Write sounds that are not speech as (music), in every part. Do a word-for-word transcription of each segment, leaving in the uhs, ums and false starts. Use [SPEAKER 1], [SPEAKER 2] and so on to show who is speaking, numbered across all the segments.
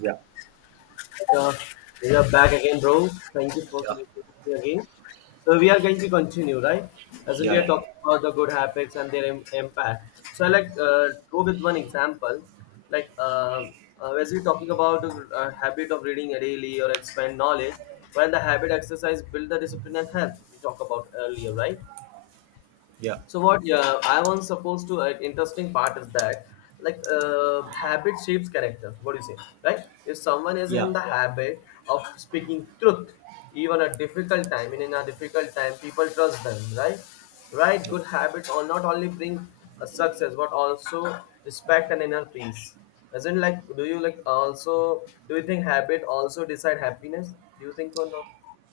[SPEAKER 1] Yeah,
[SPEAKER 2] Uh, we are back again, bro. Thank you for
[SPEAKER 1] yeah,
[SPEAKER 2] connecting with me again. So we are going to continue, right? As in we are
[SPEAKER 1] yeah,
[SPEAKER 2] talking about the good habits and their im- impact. So I like, uh, go with one example, like uh, uh, as we're talking about a uh, habit of reading daily or expand knowledge, while the habit exercise build the discipline and health we talk about earlier, right?
[SPEAKER 1] yeah,
[SPEAKER 2] So what, yeah, I was supposed to, like, interesting part is that like, uh, habit shapes character. What do you say, right? If someone is
[SPEAKER 1] yeah,
[SPEAKER 2] in the habit of speaking truth, even a difficult time, and in a difficult time, people trust them, right? Right,
[SPEAKER 1] yeah.
[SPEAKER 2] good habits or not only bring a success but also respect and inner peace. Isn't like, do you like also, do you think habit also decide happiness? Do you think or not?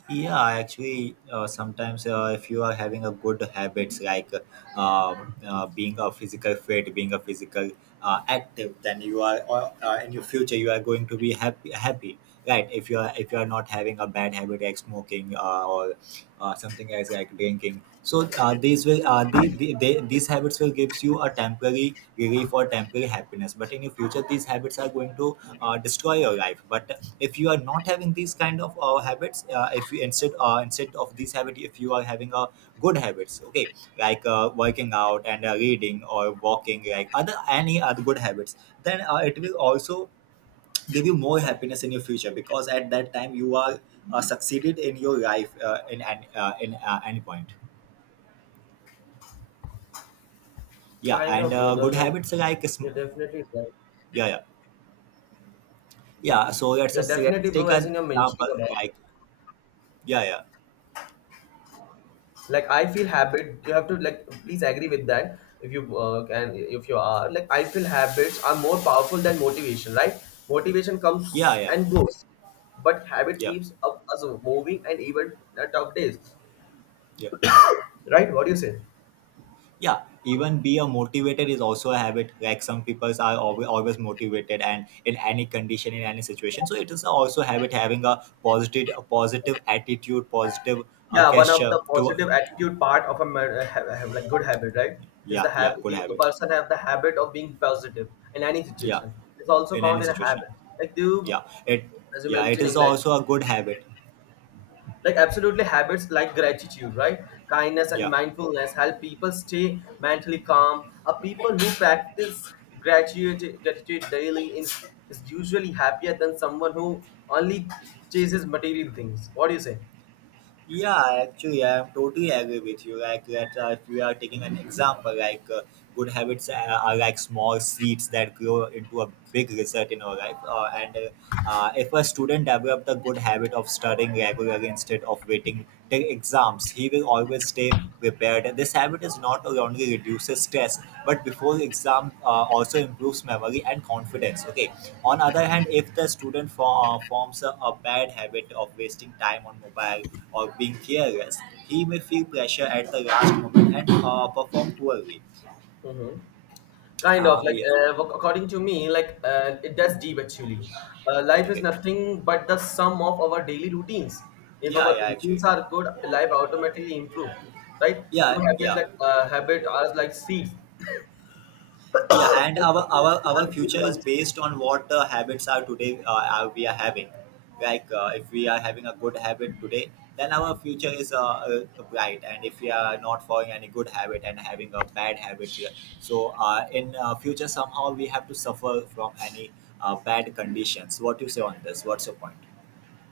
[SPEAKER 1] Yeah, actually, uh, sometimes uh, if you are having a good habits like uh, um, uh, being a physical fit, being a physical uh, active, then you are uh, uh, in your future you are going to be happy. Happy, right? If you are if you are not having a bad habit like smoking uh, or uh, something as like drinking. So uh, these will uh, the, the, they, these habits will gives you a temporary relief or temporary happiness. But in your future, these habits are going to uh, destroy your life. But if you are not having these kind of uh, habits, uh, if you instead uh, instead of these habits, if you are having a good habits, okay, like uh, working out and uh, reading or walking, like other any other good habits, then uh, it will also give you more happiness in your future because at that time you are uh, succeeded in your life uh, in an uh, in uh, any point. Yeah,
[SPEAKER 2] Kind
[SPEAKER 1] and
[SPEAKER 2] of,
[SPEAKER 1] uh,
[SPEAKER 2] brother,
[SPEAKER 1] good
[SPEAKER 2] like,
[SPEAKER 1] habits are like sm-
[SPEAKER 2] you're definitely right.
[SPEAKER 1] Yeah, yeah,
[SPEAKER 2] Yeah,
[SPEAKER 1] yeah. So let's
[SPEAKER 2] yeah,
[SPEAKER 1] just
[SPEAKER 2] definitely,
[SPEAKER 1] let's
[SPEAKER 2] bro.
[SPEAKER 1] take
[SPEAKER 2] As
[SPEAKER 1] an
[SPEAKER 2] in you're mentioning
[SPEAKER 1] example
[SPEAKER 2] about,
[SPEAKER 1] like. Yeah, yeah,
[SPEAKER 2] like, I feel habit. You have to, like, please agree with that. If you, uh, can, if you are like, I feel habits are more powerful than motivation, right? Motivation
[SPEAKER 1] yeah,
[SPEAKER 2] comes
[SPEAKER 1] yeah,
[SPEAKER 2] and goes, but habit
[SPEAKER 1] yeah,
[SPEAKER 2] keeps up us moving and even at tough days,
[SPEAKER 1] yeah,
[SPEAKER 2] right? What do you say?
[SPEAKER 1] yeah. Even be a motivated is also a habit, like some people are always, always motivated, and in any condition, in any situation, so it is also habit, having a positive, a positive attitude, positive uh,
[SPEAKER 2] Yeah, one of
[SPEAKER 1] gesture
[SPEAKER 2] the
[SPEAKER 1] to.
[SPEAKER 2] positive attitude part of a man, uh, ha- have, like good habit, right? Is the
[SPEAKER 1] Yeah, yeah,
[SPEAKER 2] habit
[SPEAKER 1] good
[SPEAKER 2] he, the
[SPEAKER 1] habit.
[SPEAKER 2] person have the habit of being positive in any
[SPEAKER 1] Yeah,
[SPEAKER 2] situation. It's also
[SPEAKER 1] in
[SPEAKER 2] count
[SPEAKER 1] any
[SPEAKER 2] in a
[SPEAKER 1] situation.
[SPEAKER 2] habit. Like do you,
[SPEAKER 1] Yeah, it.
[SPEAKER 2] as you
[SPEAKER 1] Yeah, it is
[SPEAKER 2] mentioning, like,
[SPEAKER 1] also a good habit.
[SPEAKER 2] like absolutely habits like gratitude, right, kindness and
[SPEAKER 1] Yeah.
[SPEAKER 2] mindfulness help people stay mentally calm, a people who practice gratitude gratitude daily is, is usually happier than someone who only chases material things. What do you say?
[SPEAKER 1] Yeah, actually, I'm totally agree with you. Like, that uh, if we are taking an example, like uh, good habits uh, are like small seeds that grow into a big result in our life. Uh, and uh, uh, If a student develop the good habit of studying regularly instead of waiting till exams, he will always stay prepared. This habit is not only reduces stress, but before exam uh, also improves memory and confidence. Okay. On other hand, if the student for, uh, forms a, a bad habit of wasting time on mobile or being careless, he may feel pressure at the last moment and uh, perform poorly.
[SPEAKER 2] Hmm. Kind of
[SPEAKER 1] Ah,
[SPEAKER 2] like,
[SPEAKER 1] yeah.
[SPEAKER 2] uh, ac- according to me, like, uh, it does deep actually. Uh, life is
[SPEAKER 1] Okay.
[SPEAKER 2] nothing but the sum of our daily routines. If
[SPEAKER 1] Yeah,
[SPEAKER 2] our
[SPEAKER 1] yeah, actually.
[SPEAKER 2] routines are good, life automatically improve, right? True
[SPEAKER 1] Yeah,
[SPEAKER 2] habits
[SPEAKER 1] yeah.
[SPEAKER 2] like, uh, habit are like seeds.
[SPEAKER 1] Yeah, and our, our our
[SPEAKER 2] And good
[SPEAKER 1] future is
[SPEAKER 2] ones.
[SPEAKER 1] based on what the habits are today uh, are we are having. Like uh, if we are having a good habit today, then our future is uh, uh, bright. And if we are not following any good habit and having a bad habit here, so uh, in uh, future somehow we have to suffer from any uh, bad conditions. What you say on this? What's your point?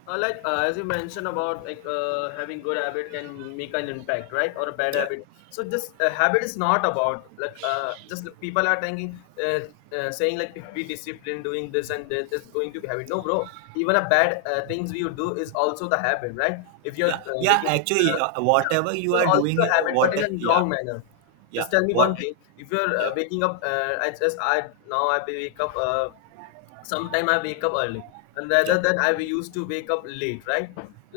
[SPEAKER 2] Uh, like, uh, as you mentioned about, like, uh, having good habit can make an impact, right? Or a bad
[SPEAKER 1] Yeah.
[SPEAKER 2] habit. So this, uh, habit is not about like, uh, just like, people are thinking, uh, uh, saying, like, if we discipline doing this and that, it's going to be habit. No, bro. Even a bad, uh, things you do is also the habit, right? If you're,
[SPEAKER 1] Yeah,
[SPEAKER 2] uh,
[SPEAKER 1] yeah,
[SPEAKER 2] waking up, uh,
[SPEAKER 1] actually, uh,
[SPEAKER 2] yeah,
[SPEAKER 1] whatever
[SPEAKER 2] it's
[SPEAKER 1] you are
[SPEAKER 2] also
[SPEAKER 1] doing,
[SPEAKER 2] a
[SPEAKER 1] uh,
[SPEAKER 2] habit, but
[SPEAKER 1] what
[SPEAKER 2] in
[SPEAKER 1] uh,
[SPEAKER 2] a
[SPEAKER 1] yeah.
[SPEAKER 2] wrong manner. Just
[SPEAKER 1] Yeah,
[SPEAKER 2] tell me one
[SPEAKER 1] what.
[SPEAKER 2] thing. If you're,
[SPEAKER 1] Yeah,
[SPEAKER 2] uh, waking up, uh, I just I now I wake up. Uh, sometime I wake up early, and rather
[SPEAKER 1] yeah,
[SPEAKER 2] than I used to wake up late, right?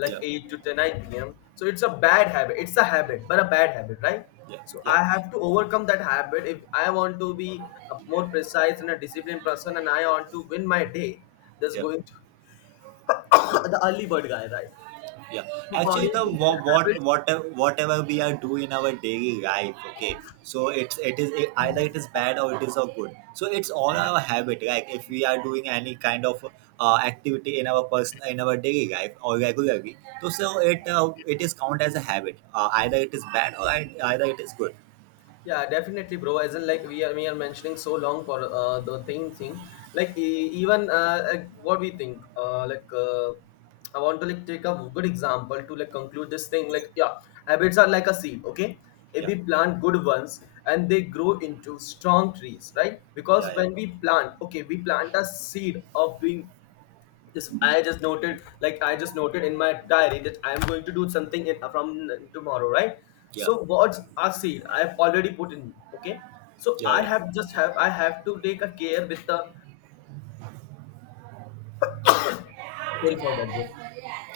[SPEAKER 2] Like
[SPEAKER 1] yeah,
[SPEAKER 2] eight to ten, nine p m. So it's a bad habit. It's a habit, but a bad habit, right?
[SPEAKER 1] yeah,
[SPEAKER 2] So I
[SPEAKER 1] yeah,
[SPEAKER 2] have to overcome that habit if I want to be a more precise and a disciplined person, and I want to win my day. That's
[SPEAKER 1] yeah,
[SPEAKER 2] going to, (coughs) the early bird guy, right?
[SPEAKER 1] yeah,
[SPEAKER 2] So
[SPEAKER 1] actually,
[SPEAKER 2] according
[SPEAKER 1] the
[SPEAKER 2] to me,
[SPEAKER 1] what what
[SPEAKER 2] habits.
[SPEAKER 1] whatever whatever we are doing in our daily life, okay, so it's it is it, either it is bad or it is so good, so it's all our habit. Like if we are doing any kind of uh, activity in our person, in our daily life or regularly, so so it uh, it is count as a habit, uh, either it is bad or ei- either it is good.
[SPEAKER 2] Yeah, definitely, bro. As in, like, we are we are mentioning so long for uh, the thing thing. Like e- even, uh, like, what we think. Uh, like, uh, I want to like take a good example to like conclude this thing. Like, yeah, habits are like a seed. Okay, if
[SPEAKER 1] Yeah,
[SPEAKER 2] we plant good ones and they grow into strong trees, right? Because
[SPEAKER 1] yeah, yeah,
[SPEAKER 2] when we plant, okay, we plant a seed of being. Yes, I just noted, like I just noted in my diary that I am going to do something in, from tomorrow, right?
[SPEAKER 1] yeah,
[SPEAKER 2] So what's a seed? I have already put in. Okay, so
[SPEAKER 1] yeah,
[SPEAKER 2] I
[SPEAKER 1] yeah.
[SPEAKER 2] have just have I have to take a care with the. Sorry for that, bro.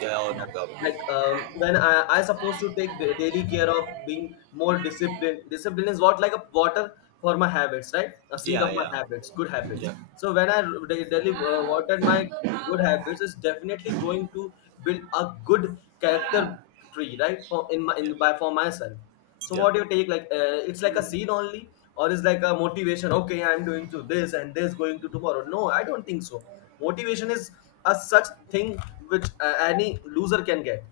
[SPEAKER 1] Yeah, oh, no
[SPEAKER 2] Yeah.
[SPEAKER 1] problem.
[SPEAKER 2] Like, um, when I, I supposed to take da- daily care of being more disciplined. Discipline is what like a water for my habits, right? A seed
[SPEAKER 1] Yeah,
[SPEAKER 2] of my
[SPEAKER 1] yeah,
[SPEAKER 2] habits, good
[SPEAKER 1] yeah,
[SPEAKER 2] habits.
[SPEAKER 1] yeah,
[SPEAKER 2] So when I da- daily uh, watered my good habits, is definitely going to build a good character tree, right? For in my in by for myself. So
[SPEAKER 1] yeah, yeah.
[SPEAKER 2] what do you take? Like, uh, it's like a seed only, or is like a motivation? Okay, I'm doing to this and this going to tomorrow. No, I don't think so. Motivation is a such thing which, uh, any loser can get,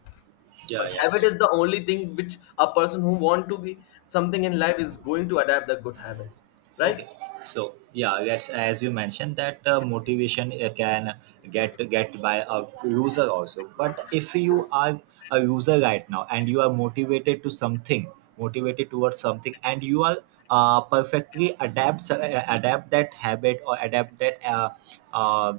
[SPEAKER 1] Yeah.
[SPEAKER 2] but
[SPEAKER 1] Yeah.
[SPEAKER 2] habit is the only thing which a person who want to be something in life is going to adapt the good habits, right?
[SPEAKER 1] Okay, so yeah, that's as you mentioned that uh, motivation uh, can get get by a user also. But if you are a user right now and you are motivated to something, motivated towards something, and you are uh, perfectly adapt uh, adapt that habit or adapt that uh, uh,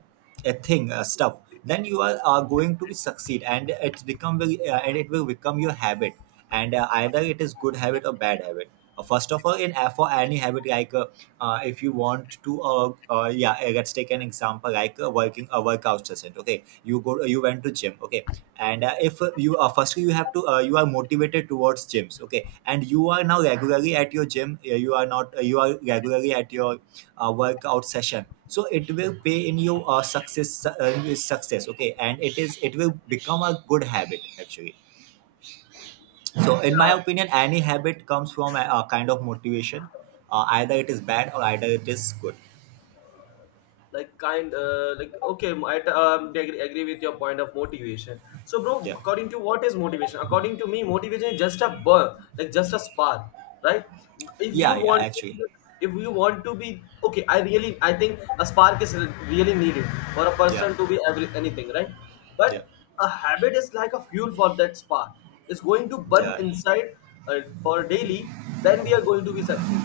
[SPEAKER 1] a thing, uh, stuff, then you are uh, going to be succeed, and it's become very, uh, and it will become your habit, and uh, either it is good habit or bad habit. Uh, First of all, in uh, for any habit like uh, uh, if you want to uh, uh yeah uh, let's take an example like a working a workout session. Okay, you go you went to gym. Okay, and uh, if uh, you uh, firstly you have to uh, you are motivated towards gyms, okay, and you are now regularly at your gym, uh, you are not uh, you are regularly at your uh, workout session, so it will pay in your uh, success uh, success. Okay, and it is it will become a good habit actually. So in my
[SPEAKER 2] Yeah,
[SPEAKER 1] opinion, any habit comes from a, a kind of motivation, uh, either it is bad or either it is good.
[SPEAKER 2] like kind, uh, like, okay, I t- um, agree, agree with your point of motivation. So, bro,
[SPEAKER 1] Yeah,
[SPEAKER 2] according to what is motivation, according to me, motivation is just a burn, like just a spark, right? If you
[SPEAKER 1] yeah, yeah,
[SPEAKER 2] want to be,
[SPEAKER 1] actually.
[SPEAKER 2] if you want to be okay, I really, I think a spark is really needed for a
[SPEAKER 1] Yeah,
[SPEAKER 2] person to be every, anything, right?
[SPEAKER 1] yeah,
[SPEAKER 2] But a habit is like a fuel for that spark. It's going to burn
[SPEAKER 1] yeah,
[SPEAKER 2] inside, uh, for daily, then we are going to be succeed.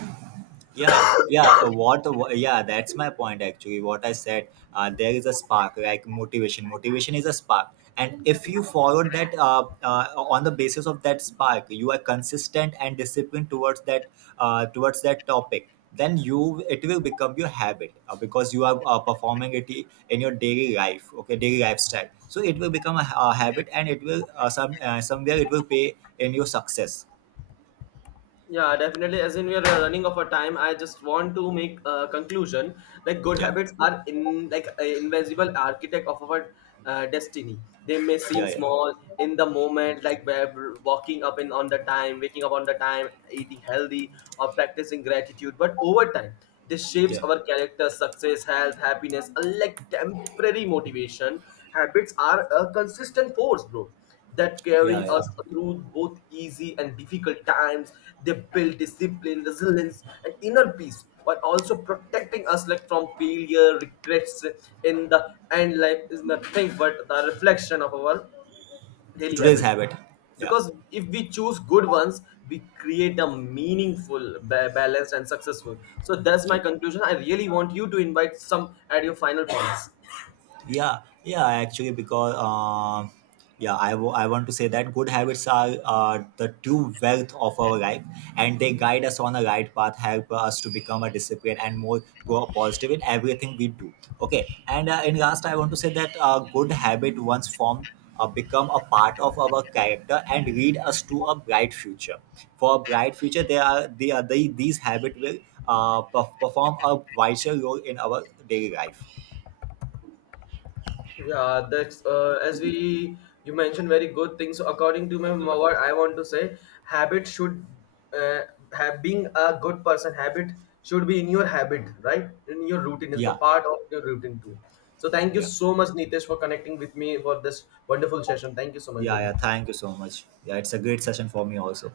[SPEAKER 1] yeah, yeah. uh, what, what yeah That's my point, actually, what I said. Uh, there is a spark, like motivation. Motivation is a spark, and if you follow that, uh, uh, on the basis of that spark you are consistent and disciplined towards that, uh, towards that topic, then you it will become your habit, uh, because you are uh, performing it i- in your daily life, okay, daily lifestyle, so it will become a, ha- a habit, and it will uh, some uh, somewhere it will pay in your success.
[SPEAKER 2] Yeah, definitely. As in, we are, uh, running of a time. I just want to make a conclusion. Like, good
[SPEAKER 1] Yeah,
[SPEAKER 2] habits are in like a invisible architect of our, uh, destiny. They may seem
[SPEAKER 1] yeah, yeah,
[SPEAKER 2] small in the moment, like where walking up in on the time, waking up on the time, eating healthy, or practicing gratitude. But over time, this shapes
[SPEAKER 1] yeah,
[SPEAKER 2] our character, success, health, happiness. Unlike temporary motivation, habits are a consistent force, bro, that
[SPEAKER 1] yeah,
[SPEAKER 2] carry
[SPEAKER 1] yeah.
[SPEAKER 2] us through both easy and difficult times. They build discipline, resilience, and inner peace while also protecting us like from failure, regrets. In the end, life is nothing but the reflection of our daily
[SPEAKER 1] Today's
[SPEAKER 2] habits,
[SPEAKER 1] habit. Yeah,
[SPEAKER 2] because if we choose good ones we create a meaningful ba- balanced and successful. So that's my
[SPEAKER 1] yeah,
[SPEAKER 2] conclusion. I really want you to invite some at your final points.
[SPEAKER 1] yeah. Yeah, actually, because um yeah I wa- I want to say that good habits are uh, the true wealth of our life, and they guide us on the right path, help us to become a disciplined and more pro- positive in everything we do. Okay, and uh, in last, I want to say that a good habit once formed uh, become a part of our character and lead us to a bright future. For a bright future, they are they are they, these habits will uh, perf- perform a vital role in our daily life.
[SPEAKER 2] Yeah, that's, uh, as we, you mentioned very good things. So according to my mom, what I want to say, habit should, uh, have being a good person. Habit should be in your habit, right? In your routine is the
[SPEAKER 1] Yeah, yeah,
[SPEAKER 2] part of your routine too. So thank you
[SPEAKER 1] yeah.
[SPEAKER 2] so much, Nitesh, for connecting with me for this wonderful session. Thank you so much,
[SPEAKER 1] Yeah,
[SPEAKER 2] brother.
[SPEAKER 1] yeah. Thank you so much. Yeah, it's a great session for me also.